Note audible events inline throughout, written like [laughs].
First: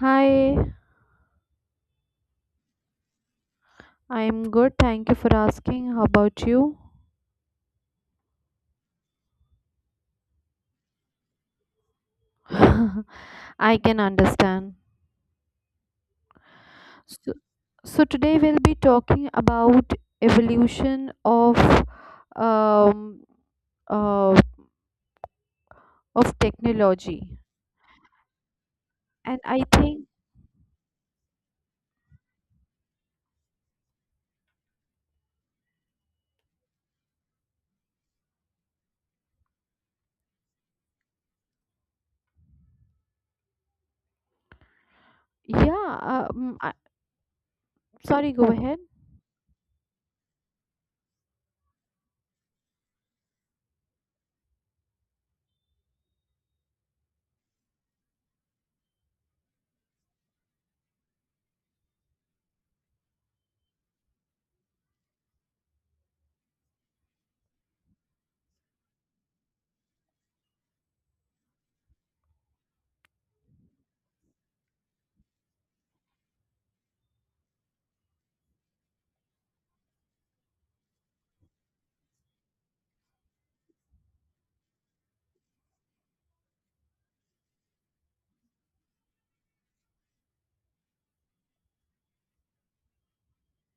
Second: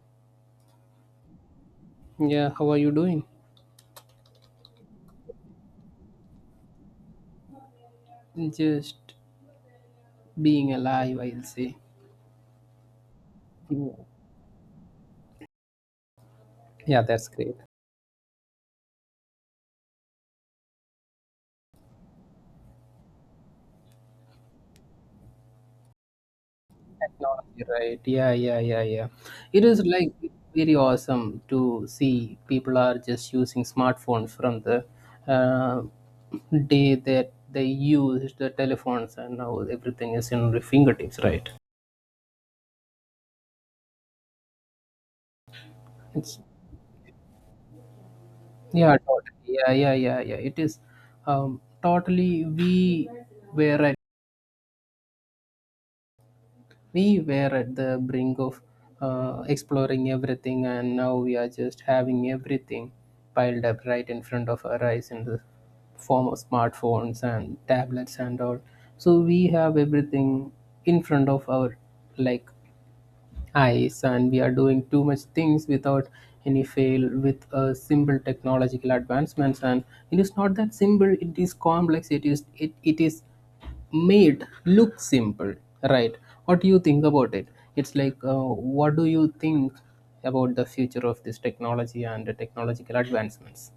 Hi, Yeah, how are you doing? I'm good. Thank you for asking. How about you? Just being alive, I'll say. [laughs] I Yeah, can understand. Yeah, that's So, great. so today we'll be talking about evolution um, uh, of technology. Technology, right? Yeah, yeah, yeah, yeah. And I It is think like very awesome to see people are just using smartphones from the uh, day that they used the telephones, and now everything is in the fingertips, right? yeah. It's Sorry, go ahead. yeah, totally. Yeah, yeah, yeah, yeah. It is totally. Were at we were at the brink of exploring everything, and now we are just having everything piled up right in front of our eyes in the form of smartphones and tablets and all. So we have everything in front of our like eyes, and we are doing too much things without any fail with a simple technological advancements. And it is not that simple, it is complex, it is made look simple, right? What do you think about it? It's like, what do you think about the future of this technology and the technological advancements?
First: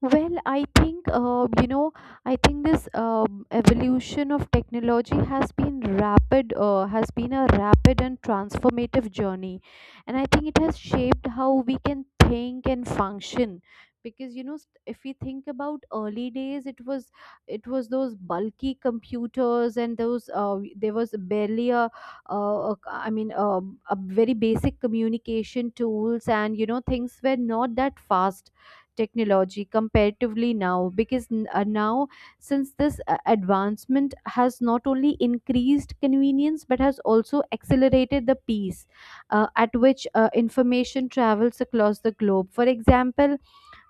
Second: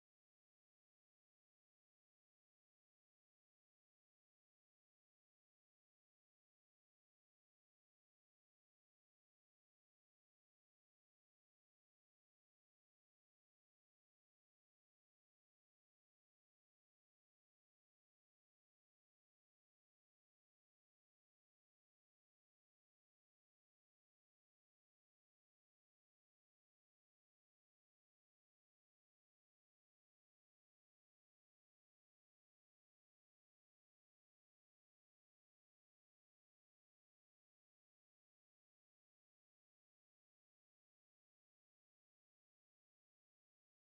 Well, I think, I think this evolution of technology has been rapid, has been a rapid and transformative journey. And I think it has shaped how we can think and function. Because, you know, if we think about early days, it was those bulky computers and those, there was barely a very basic communication tools and, you know, things were not that fast technology comparatively now because now since this advancement has not only increased convenience but has also accelerated the pace at which information travels across the globe. For example,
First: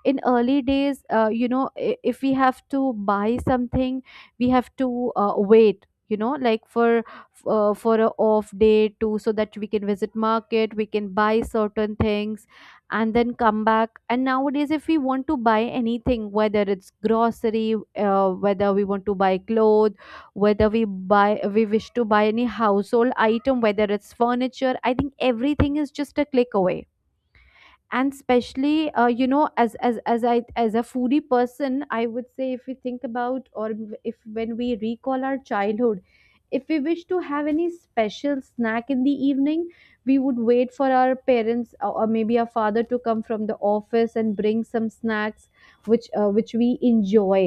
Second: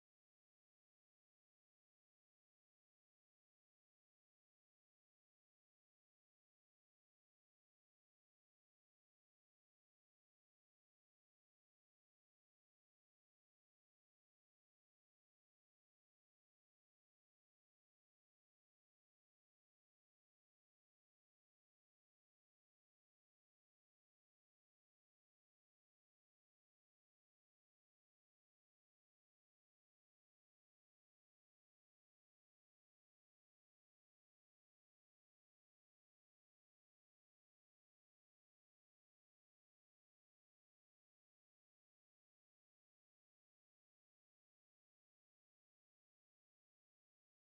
in early days, you know, if we have to buy something, we have to wait, you know, like for for a off day too, so that we can visit market, we can buy certain things and then come back. And nowadays, if we want to buy anything, whether it's grocery, whether we want to buy clothes, whether we buy we wish to buy any household item, whether it's furniture, I think everything is just a click away. And especially you know, as I as a foodie person, I would say, if we think about, or if when we recall our childhood, if we wish to have any special snack in the evening, we would wait for our parents, or maybe our father, to come from the office and bring some snacks which we enjoy.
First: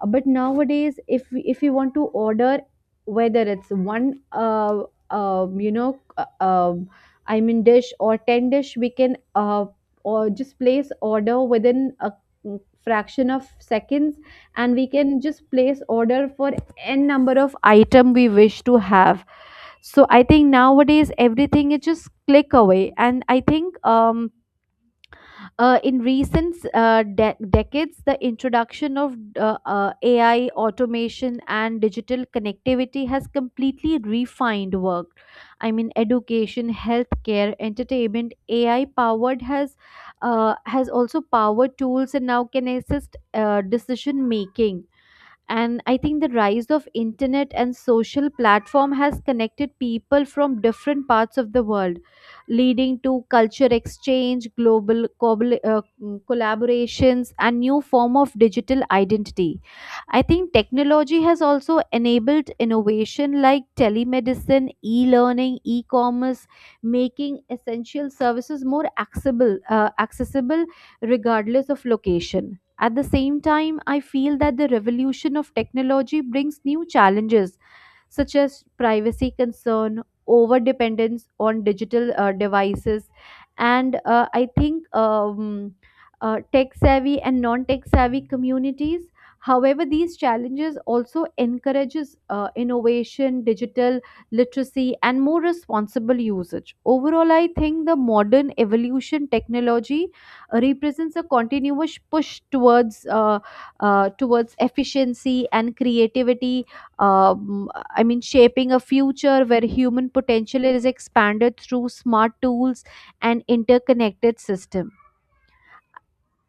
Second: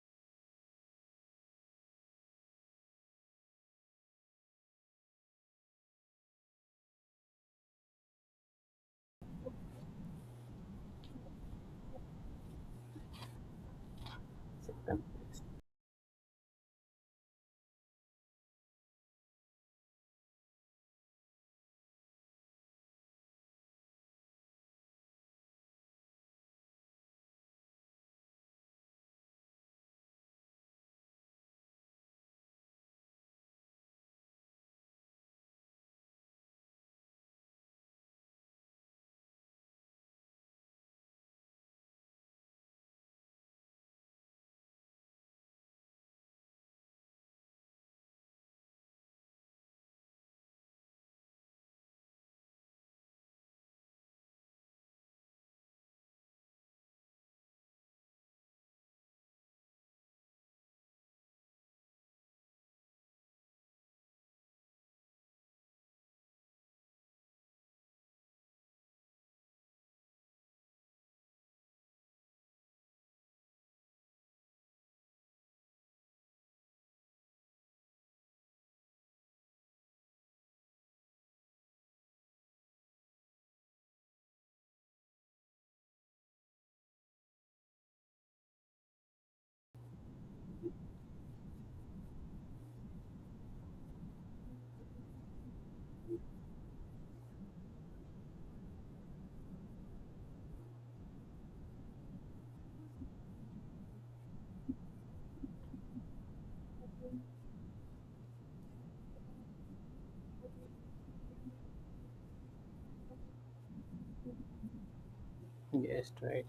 But nowadays, if we want to order, whether it's one uh, um, you know uh, um, I mean, dish or 10 dish, we can uh, or just place order within a fraction of seconds, and we can just place order for n number of item we wish to have. So I think nowadays everything is just click away. And I think in recent decades, the introduction of AI, automation, and digital connectivity has completely refined work. I mean, education, healthcare, entertainment. AI powered has also powered tools and now can assist decision making. And I think the rise of internet and social platform has connected people from different parts of the world, leading to culture exchange, global collaborations, and new form of digital identity. I think technology has also enabled innovation like telemedicine, e-learning, e-commerce, making essential services more accessible regardless of location. At the same time, I feel that the revolution of technology brings new challenges such as privacy concern, over dependence on digital devices, and I think tech savvy and non tech savvy communities. However, these challenges also encourages innovation, digital literacy, and more responsible usage. Overall, I think the modern evolution technology represents a continuous push towards towards efficiency and creativity. um, I mean, shaping a future where human potential is expanded through smart tools and interconnected systems. Yes, right.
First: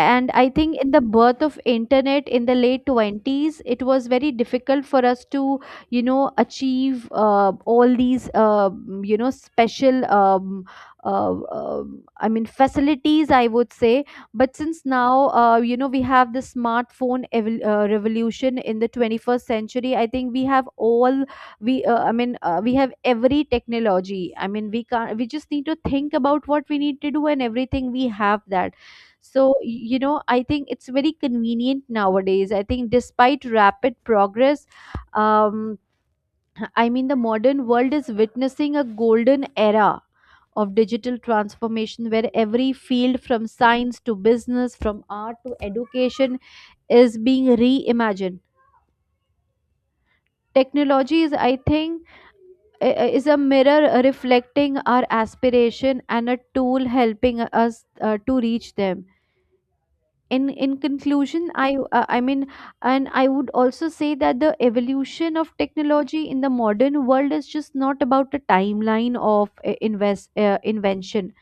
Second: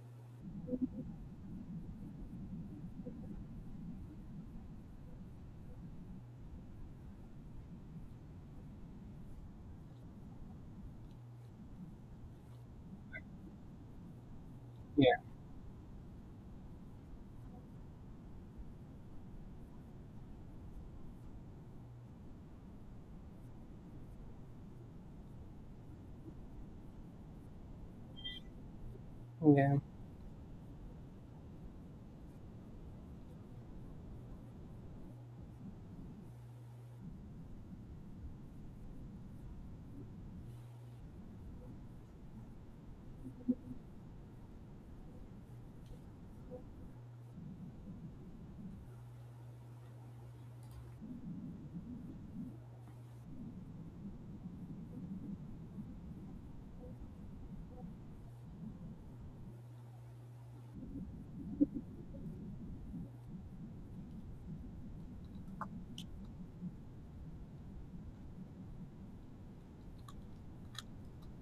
And I think in the birth of internet in the late 20s, it was very difficult for us to, you know, achieve all these you know special I mean facilities, I would say. But since Yeah. now, you know, we have the smartphone revolution in the 21st century. I think we have all we I mean, we have every technology. I mean, we can not, we just need to think about what we need to do, and everything we have that. So, Yeah. You know, I think it's very convenient nowadays. I think despite rapid progress, um, I mean, the modern world is witnessing a golden era of digital transformation where every field from science to business, from art to education, is being reimagined. Technology is, I think, is a mirror reflecting our aspiration and a tool helping us to reach them. In conclusion, I mean, and I would also say that the evolution of technology in the modern world is just not about a timeline of invest invention.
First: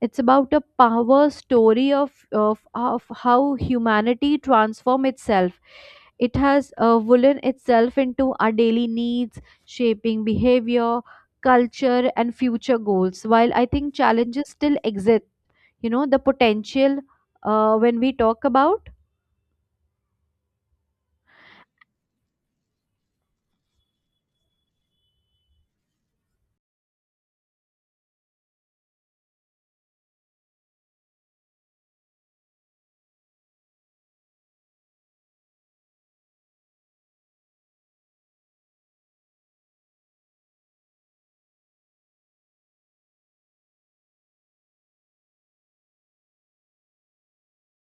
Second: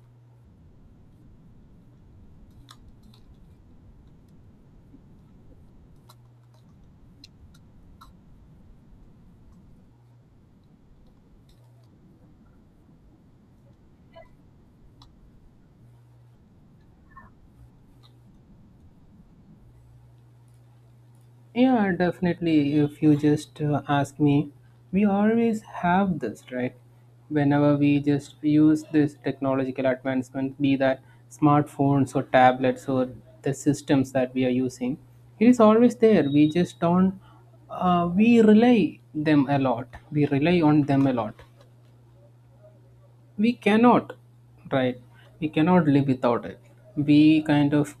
It's about a power story of how humanity transform itself. It has woven itself into our daily needs, shaping behavior, culture, and future goals. While I think challenges still exist, you know, the potential when we talk about. Yeah, definitely. If you just ask me, we always have this, right? Whenever we just use this technological advancement, be that smartphones or tablets or the systems that we are using, it is always there. We just don't, we rely them a lot. We rely on them a lot. We cannot, right? We cannot live without it. We kind of,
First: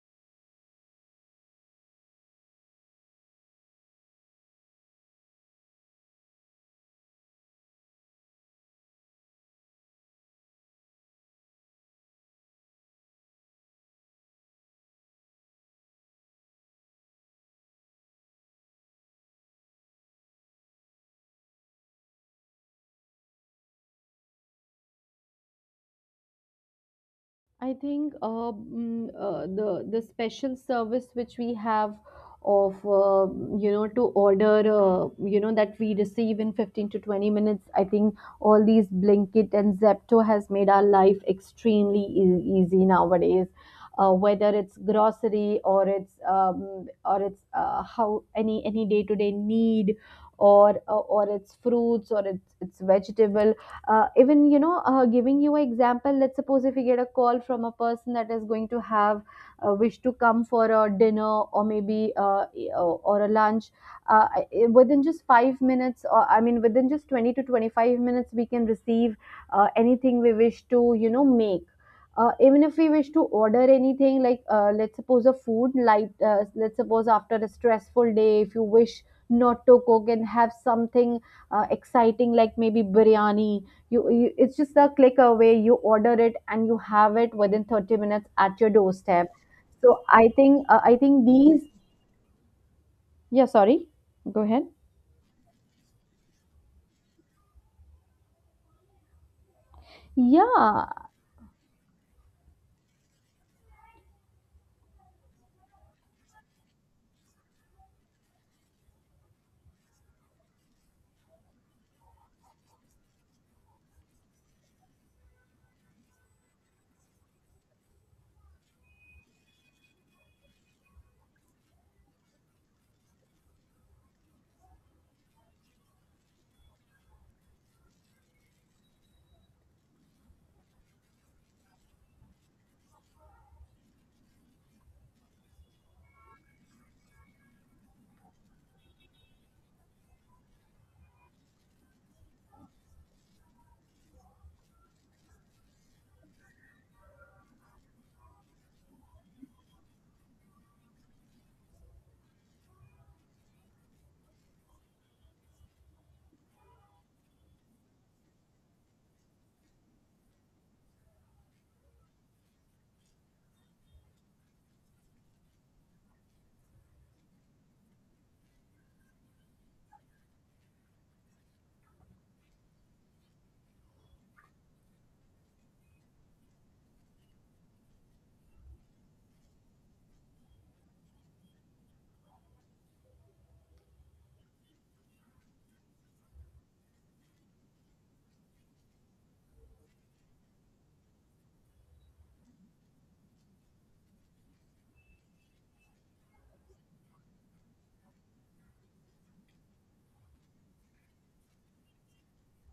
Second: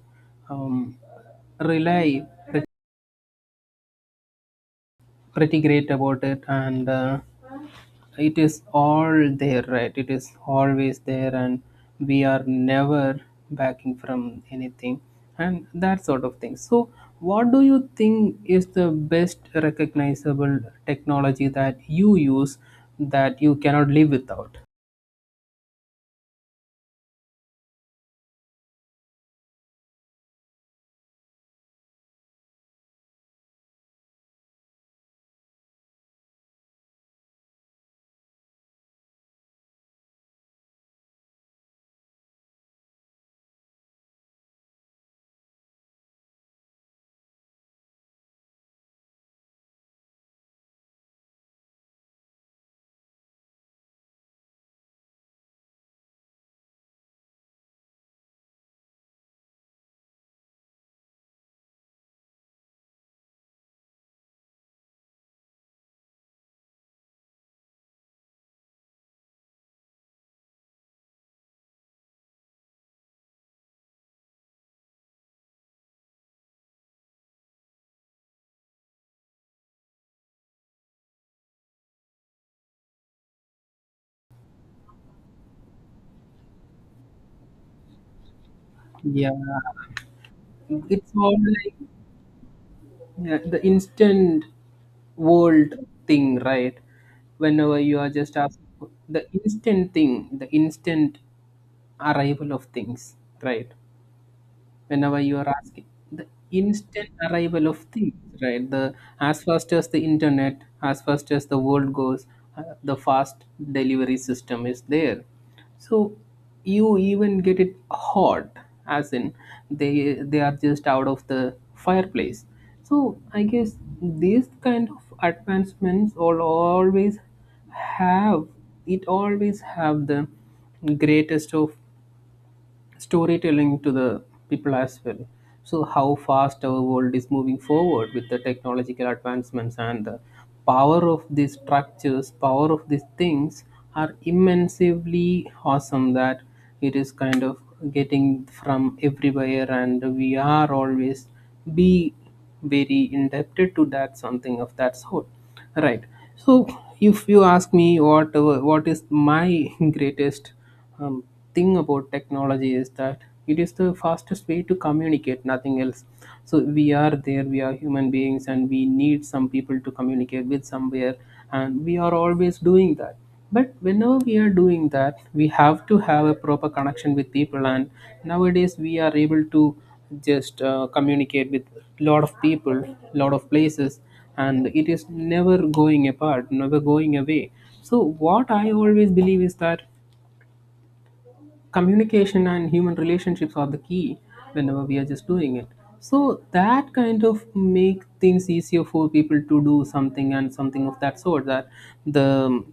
um, rely pretty great about it. And it is all there, right? It is always there, and we are never backing from anything and that sort of thing. So what do you think is the best recognizable technology that you use that you cannot live without? I think the special service which we have of you know, to order, you know, that we receive in 15 to 20 minutes, I think all these blinkit and zepto has made our life extremely easy nowadays. Whether it's grocery or it's how any day to day need, or it's fruits, or it's vegetable. Even, you know, giving you an example, let's suppose if you get a call from a person that is going to have wish to come for a dinner, or maybe or a lunch, uh, within just 5 minutes, or I mean within just 20 to 25 minutes, we can receive anything we wish to, you know, make. Even if we wish to order anything like, let's suppose a food, like let's suppose after a stressful day, if you wish not to cook and have something exciting like maybe biryani, you it's just a click away, you order it and you have it within 30 minutes at your doorstep. Yeah, So I think, uh, i it's think all these like, yeah, yeah, the sorry, go instant ahead. world thing, right? Whenever you are just asked the instant thing the Yeah. instant arrival of things right Whenever you are asking the instant arrival of things, right? The as fast as the internet, as fast as the world goes, the fast delivery system is there. So you even get it hot, as in they are just out of the fireplace. So I guess these kind of advancements all always have, it always have the greatest of storytelling to the people as well. So, how fast our world is moving forward with the technological advancements, and the power of these structures, power of these things, are immensely awesome that it is kind of getting from everywhere, and we are always be very indebted to that, something of that sort, right? So if you ask me what is my [laughs] greatest um, thing about technology, is that it is the fastest way to communicate, nothing else. So we are there, we are human beings, and we need some people to communicate with somewhere, and we are always doing that. But whenever we are doing that, we have to have a proper connection with people. And nowadays we are able to just communicate with lot of people, lot of places, and it is never going apart, never going away. So what I always believe is that communication and human relationships are the key whenever we are just doing it. So that kind of make things easier for people to do something and something of that sort, that the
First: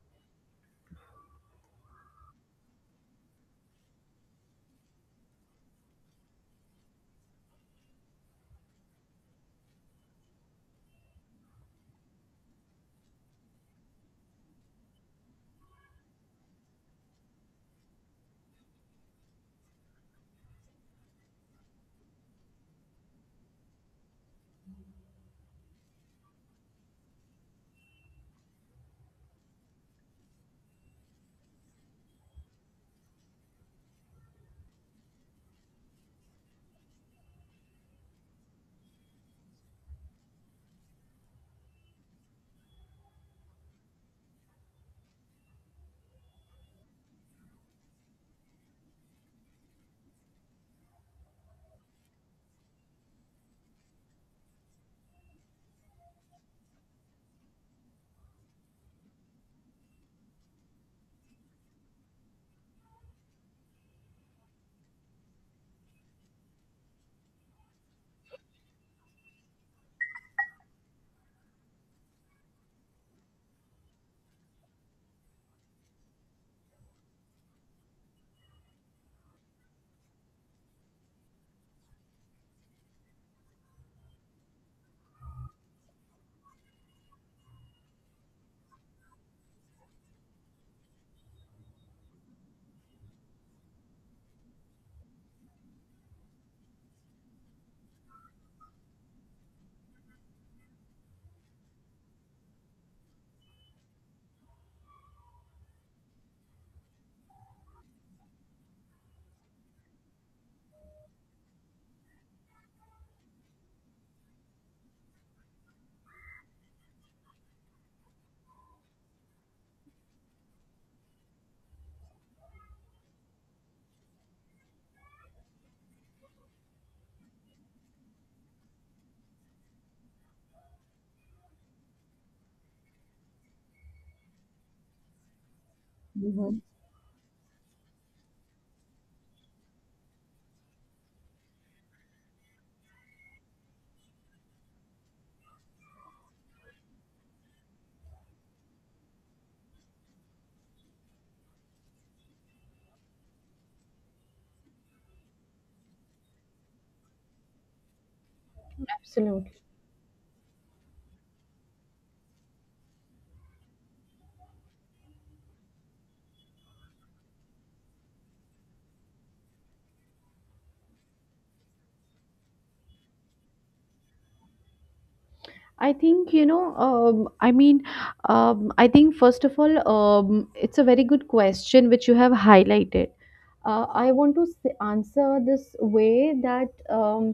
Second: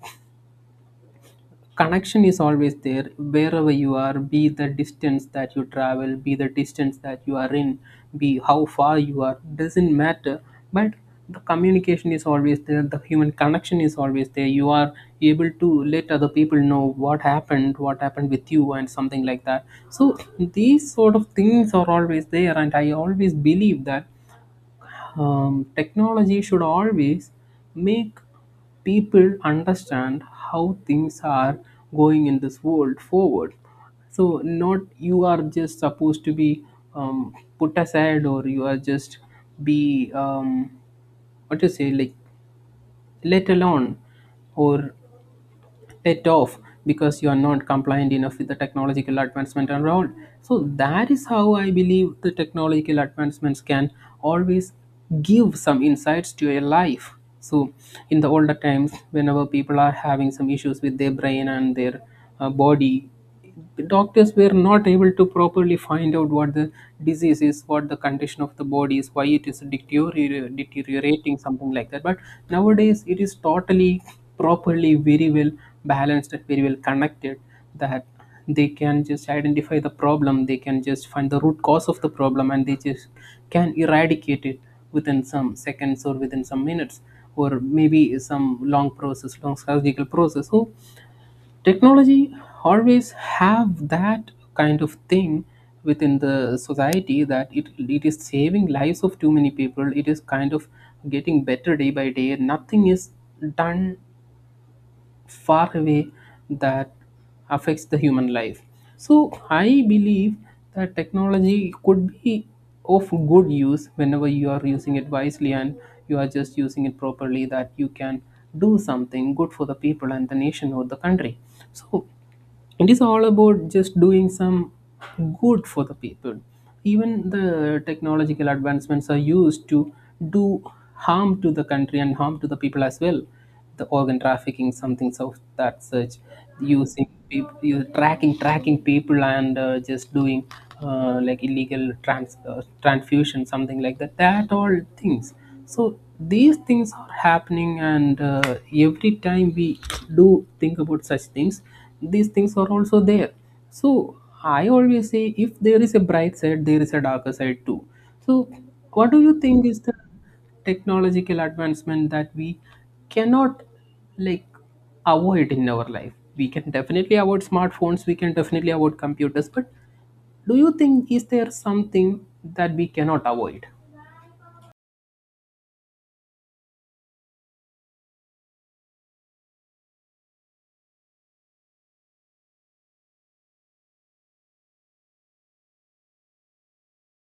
connection is always there wherever you are, be the distance that you travel, be the distance that you are in, be how far you are, doesn't matter. But the communication is always there, the human connection is always there. You are able to let other people know what happened, what happened with you and something like that. So these sort of things are always there, and I always believe that technology should always make people understand how things are going in this world forward. So, not you are just supposed to be, put aside, or you are just be, what to say, like let alone, or it off, because you are not compliant enough with the technological advancement around. So that is how I believe the technological advancements can always give some insights to your life. So in the older times, whenever people are having some issues with their brain and their body, doctors were not able to properly find out what the disease is, what the condition of the body is, why it is deteriorating, something like that. But nowadays, it is totally properly, very well balanced and very well connected, that they can just identify the problem, they can just find the root cause of the problem, and they just can eradicate it within some seconds or within some minutes, or maybe some long process, long surgical process. So technology always have that kind of thing within the society, that it is saving lives of too many people. It is kind of getting better day by day. Nothing is done far away that affects the human life. So I believe that technology could be of good use whenever you are using it wisely, and you are just using it properly, that you can do something good for the people and the nation or the country. So it is all about just doing some good for the people. Even the technological advancements are used to do harm to the country and harm to the people as well. The organ trafficking, something of that such, Mhm. using people, tracking people, and just doing, like illegal transfusion, something like that, that all things. So these things are happening, and every time we do think about such things, these things are also there. So I always say, if there is a bright side, there is a darker side too. So what do you Absolutely. think is the technological advancement that we cannot, like, avoid in our life? We can definitely avoid smartphones, we can definitely avoid computers, but do you think is there something that we cannot avoid? I think, you know, I mean, I think first of all, it's a very good question which you have highlighted. I want to answer this way that um,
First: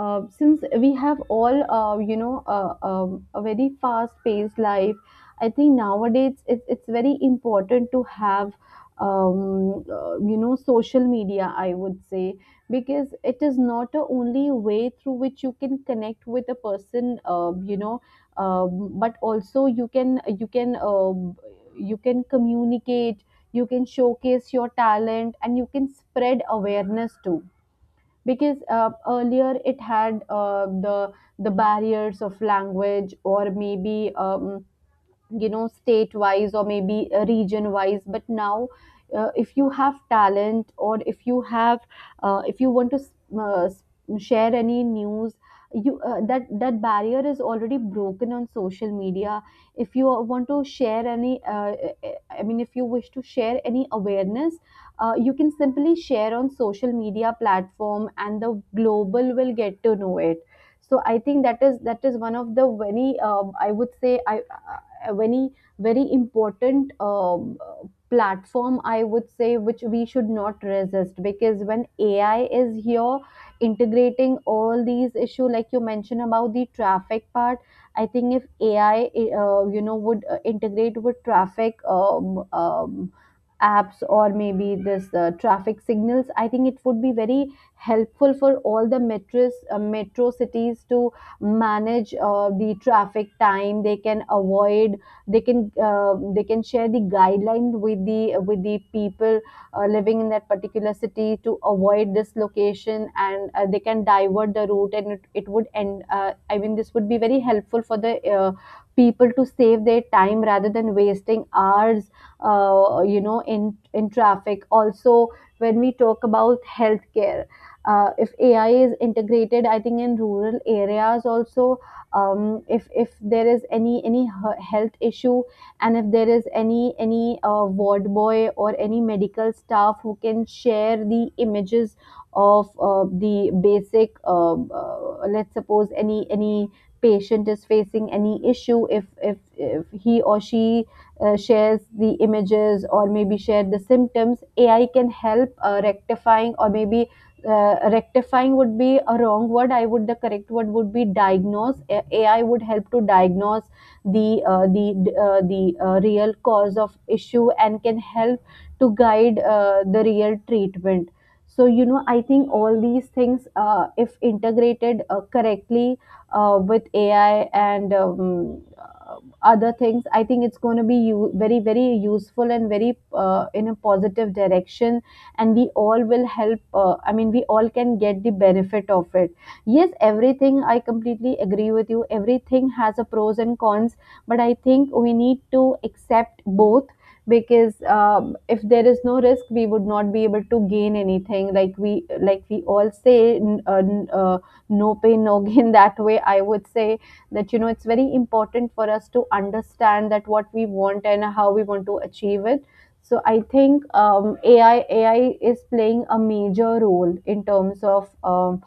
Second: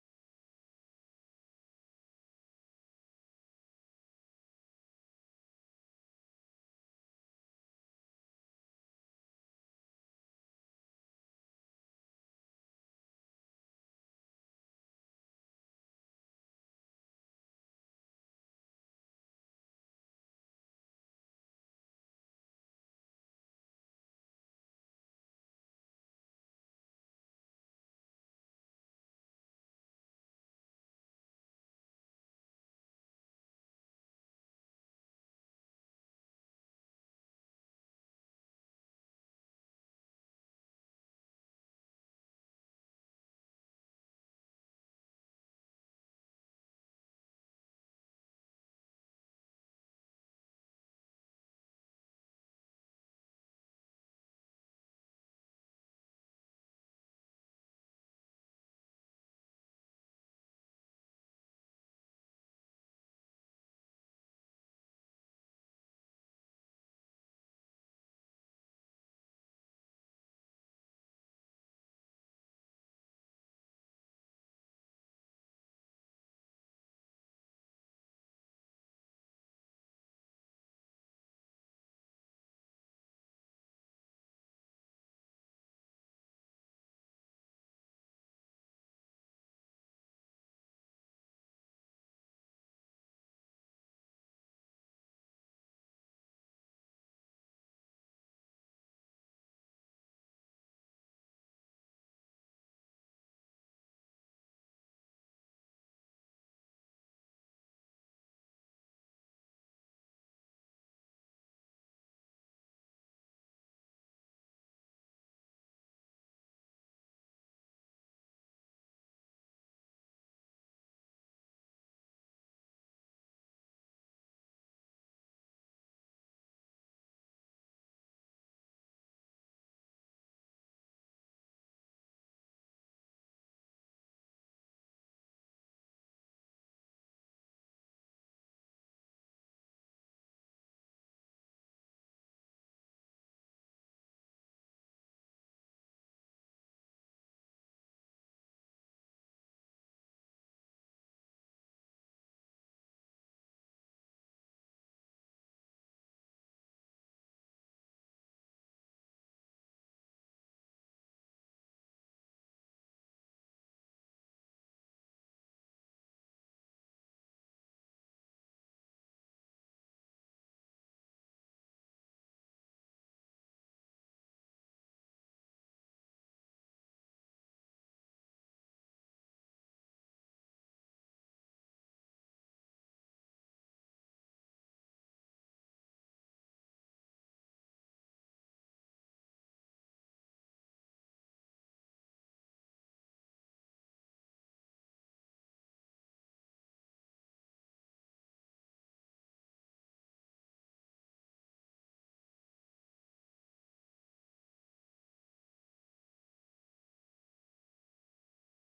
uh, since we have all you know a very fast paced life. I think nowadays it's very important to have you know, social media, I would say. Because it is not the only way through which you can connect with a person, you know, but also you can, you can communicate, you can showcase your talent, and you can spread awareness too. Because earlier it had the barriers of language, or maybe you know, state wise or maybe region wise. But now, if you have talent, or if you have if you want to uh, s- share any news, you that that barrier is already broken on social media. If you want to share any I mean if you wish to share any awareness, you can simply share on social media platform and the global will get to know it. So I think that is one of the very I would say, I a very very important platform, I would say, which we should not resist. Because when AI is here integrating all these issue like you mentioned about the traffic part, I think if AI you know would integrate with traffic apps, or maybe this traffic signals, I think it would be very helpful for all the metros metro cities to manage the traffic time. They can avoid, they can, they can share the guideline with the people living in that particular city to avoid dislocation. And they can divert the route, and it would end I mean this would be very helpful for the people to save their time rather than wasting hours you know in traffic also. When we talk about healthcare, if AI is integrated, I think in rural areas also, if there is any health issue, and if there is any ward boy or any medical staff who can share the images of the basic, let's suppose any patient is facing any issue, if he or she shares the images, or maybe share the symptoms, AI can help rectifying. Or maybe rectifying would be a wrong word. I would The correct word would be diagnose. AI would help to diagnose the uh, the the real cause of issue, and can help to guide the real treatment. So, you know, I think all these things if integrated correctly with AI and other things, I think it's going to be very very useful and very in a positive direction. And we all will help, I mean, we all can get the benefit of it. Yes, everything, I completely agree with you, everything has a pros and cons. But I think we need to accept both, because if there is no risk, we would not be able to gain anything. Like we, like we all say no pain no gain, [laughs] that way I would say. That, you know, it's very important for us to understand that what we want and how we want to achieve it. So I think AI is playing a major role in terms of um,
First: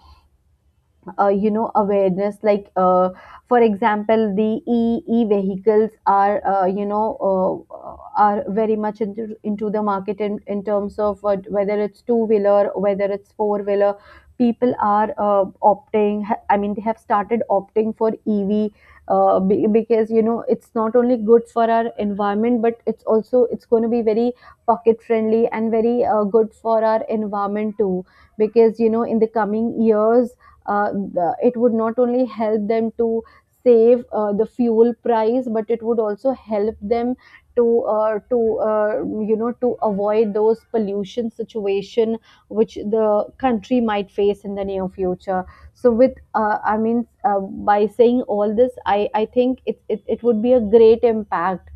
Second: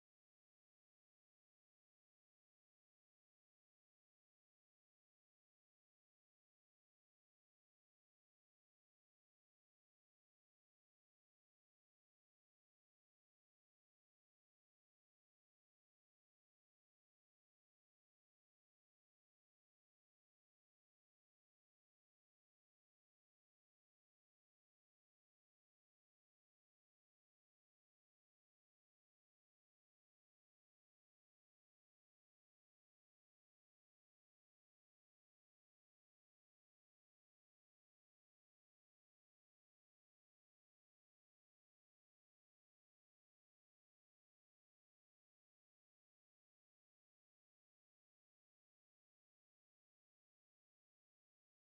uh, you know, awareness. Like, for example, the e vehicles are, you know, uh, uh, are very much into the market, in terms of, whether it's two wheeler, whether it's four wheeler, people are I mean they have started opting for ev, because, you know, it's not only good for our environment, but it's also it's going to be very pocket friendly, and very good for our environment too. Because, you know, in the coming years, it would not only help them to save the fuel price, but it would also help them to you know, to avoid those pollution situation which the country might face in the near future. So with, by saying all this, I think it would be a great impact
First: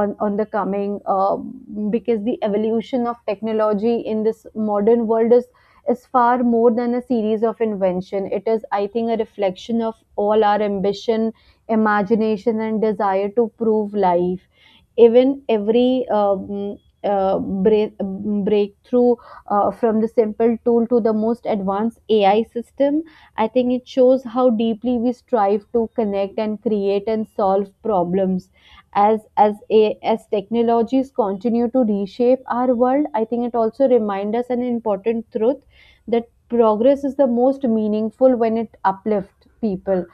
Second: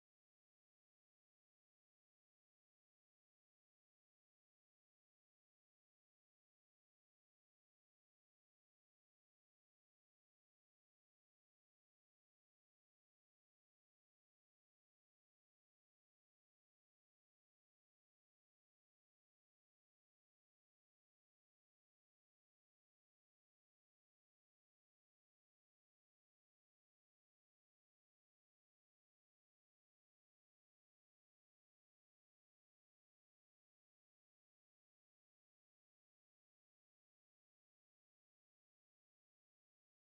on the coming because the evolution of technology in this modern world is far more than a series of invention. It is, I think, a reflection of all our ambition, imagination, and desire to prove life. Even every uh, break, breakthrough from the simple tool to the most advanced AI system, I think it shows how deeply we strive to connect and create and solve problems. As technologies continue to reshape our world, I think it also reminds us an important truth that progress is the most meaningful when it uplifts people,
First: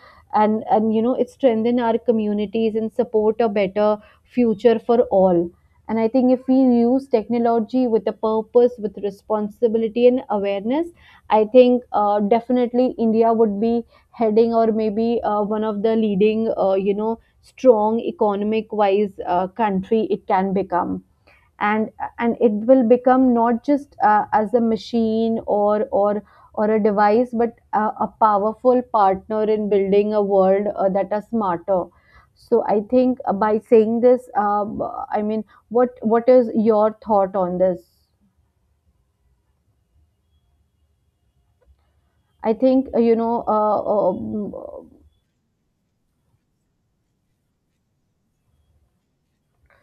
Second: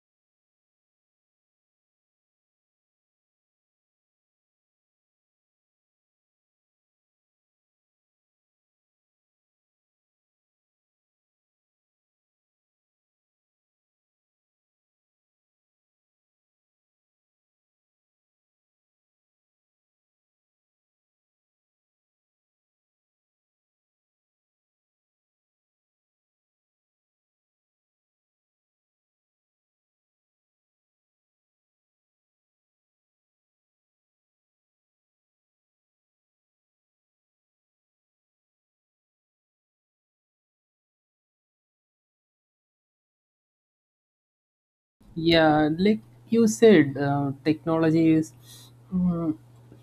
and you know, it strengthens our communities and support a better future for all. And I think if we use technology with a purpose, with responsibility and awareness, I think, definitely India would be heading, or maybe one of the leading, you know, strong economic wise country it can become. and and it will become not just as a machine, or a device, but a powerful partner in building a world that are smarter. So I think, by saying this, what is your thought on this? I think you know Yeah, like you said, technology is, mm,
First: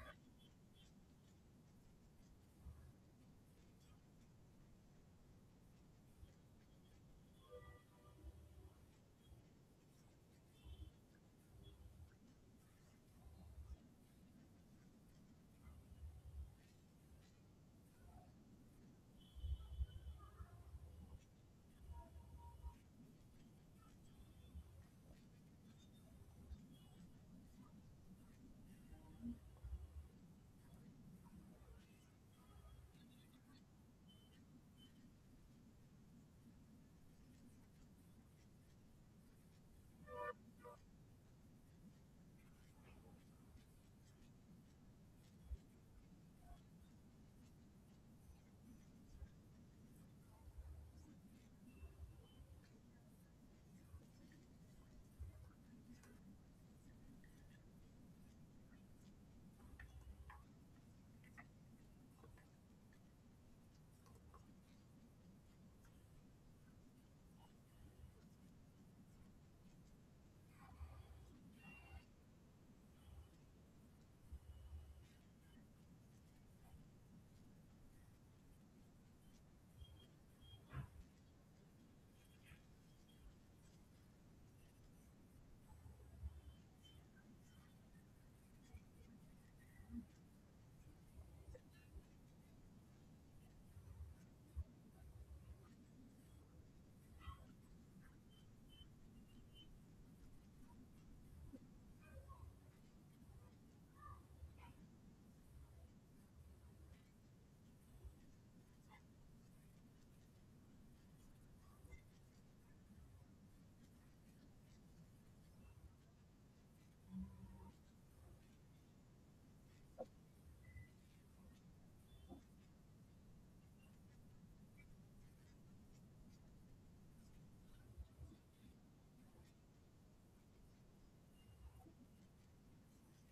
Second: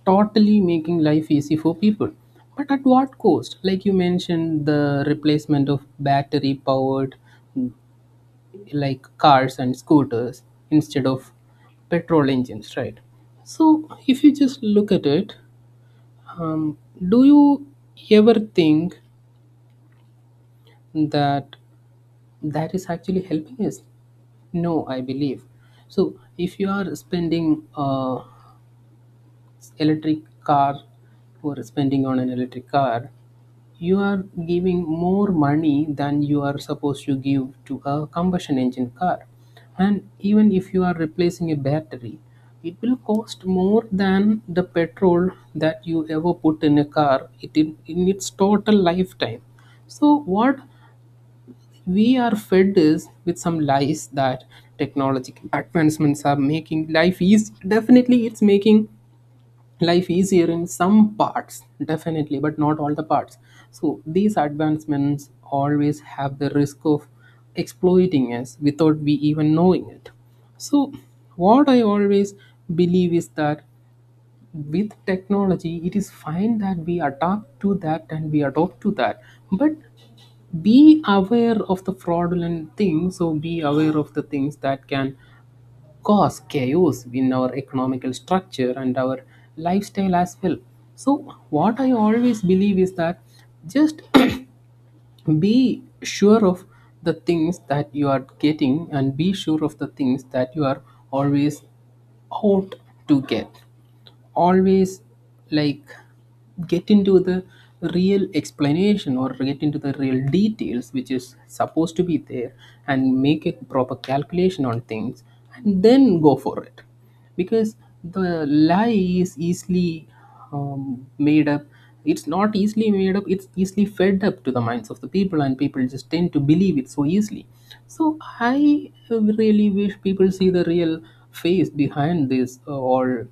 totally making life easy for people. But at what cost? Like you mentioned, the replacement of battery powered, mm, like, cars and scooters instead of petrol engines, right? So if you just look at it, um, do you ever think that that is actually helping us? No, I believe, so if you are spending electric car, or spending on an electric car, you are giving more money than you are supposed to give to a combustion engine car. And even if you are replacing a battery, it will cost more than the petrol that you ever put in a car it in its total lifetime. So what we are fed is with some lies that technological advancements are making life easy. Definitely it's making life easier in some parts, definitely, but not all the parts. So these advancements always have the risk of exploiting us without we even knowing it. So what I always believe is that with technology, it is fine that we adapt to that and we adopt to that. But be aware of the fraudulent things, or be aware of the things that can cause chaos in our economical structure and our lifestyle as well. So what I always believe is that, just [clears throat] be sure of the things that you are getting, and be sure of the things that you are always out to get. Always, like, get into the real explanation or get into the real details which is supposed to be there, and make a proper calculation on things, and then go for it. Because the lie is easily, made up. It's not easily made up, it's easily fed up to the minds of the people, and people just tend to believe it so easily. So I really wish people see the real face behind this, all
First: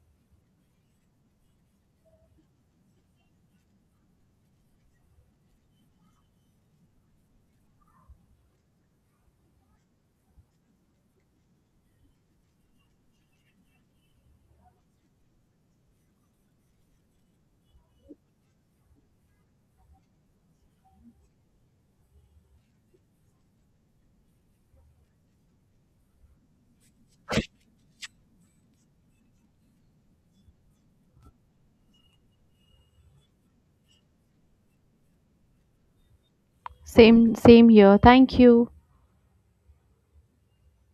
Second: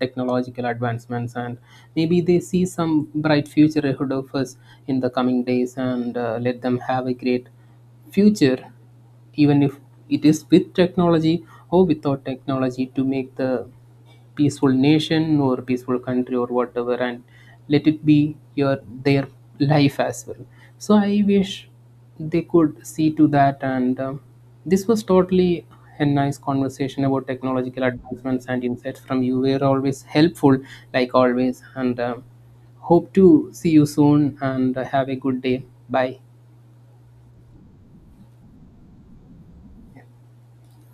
technological advancements, and maybe they see some bright future ahead of us in the coming days. And let them have a great future, even if it is with technology or without technology, to make the peaceful nation or peaceful country or whatever, and let it be your their life as well. So I wish they could see to that. And this was totally a nice conversation about technological advancements, and insights from you were always helpful, like always. And hope to see you soon, and have a good day, bye. Same, same here. Thank you.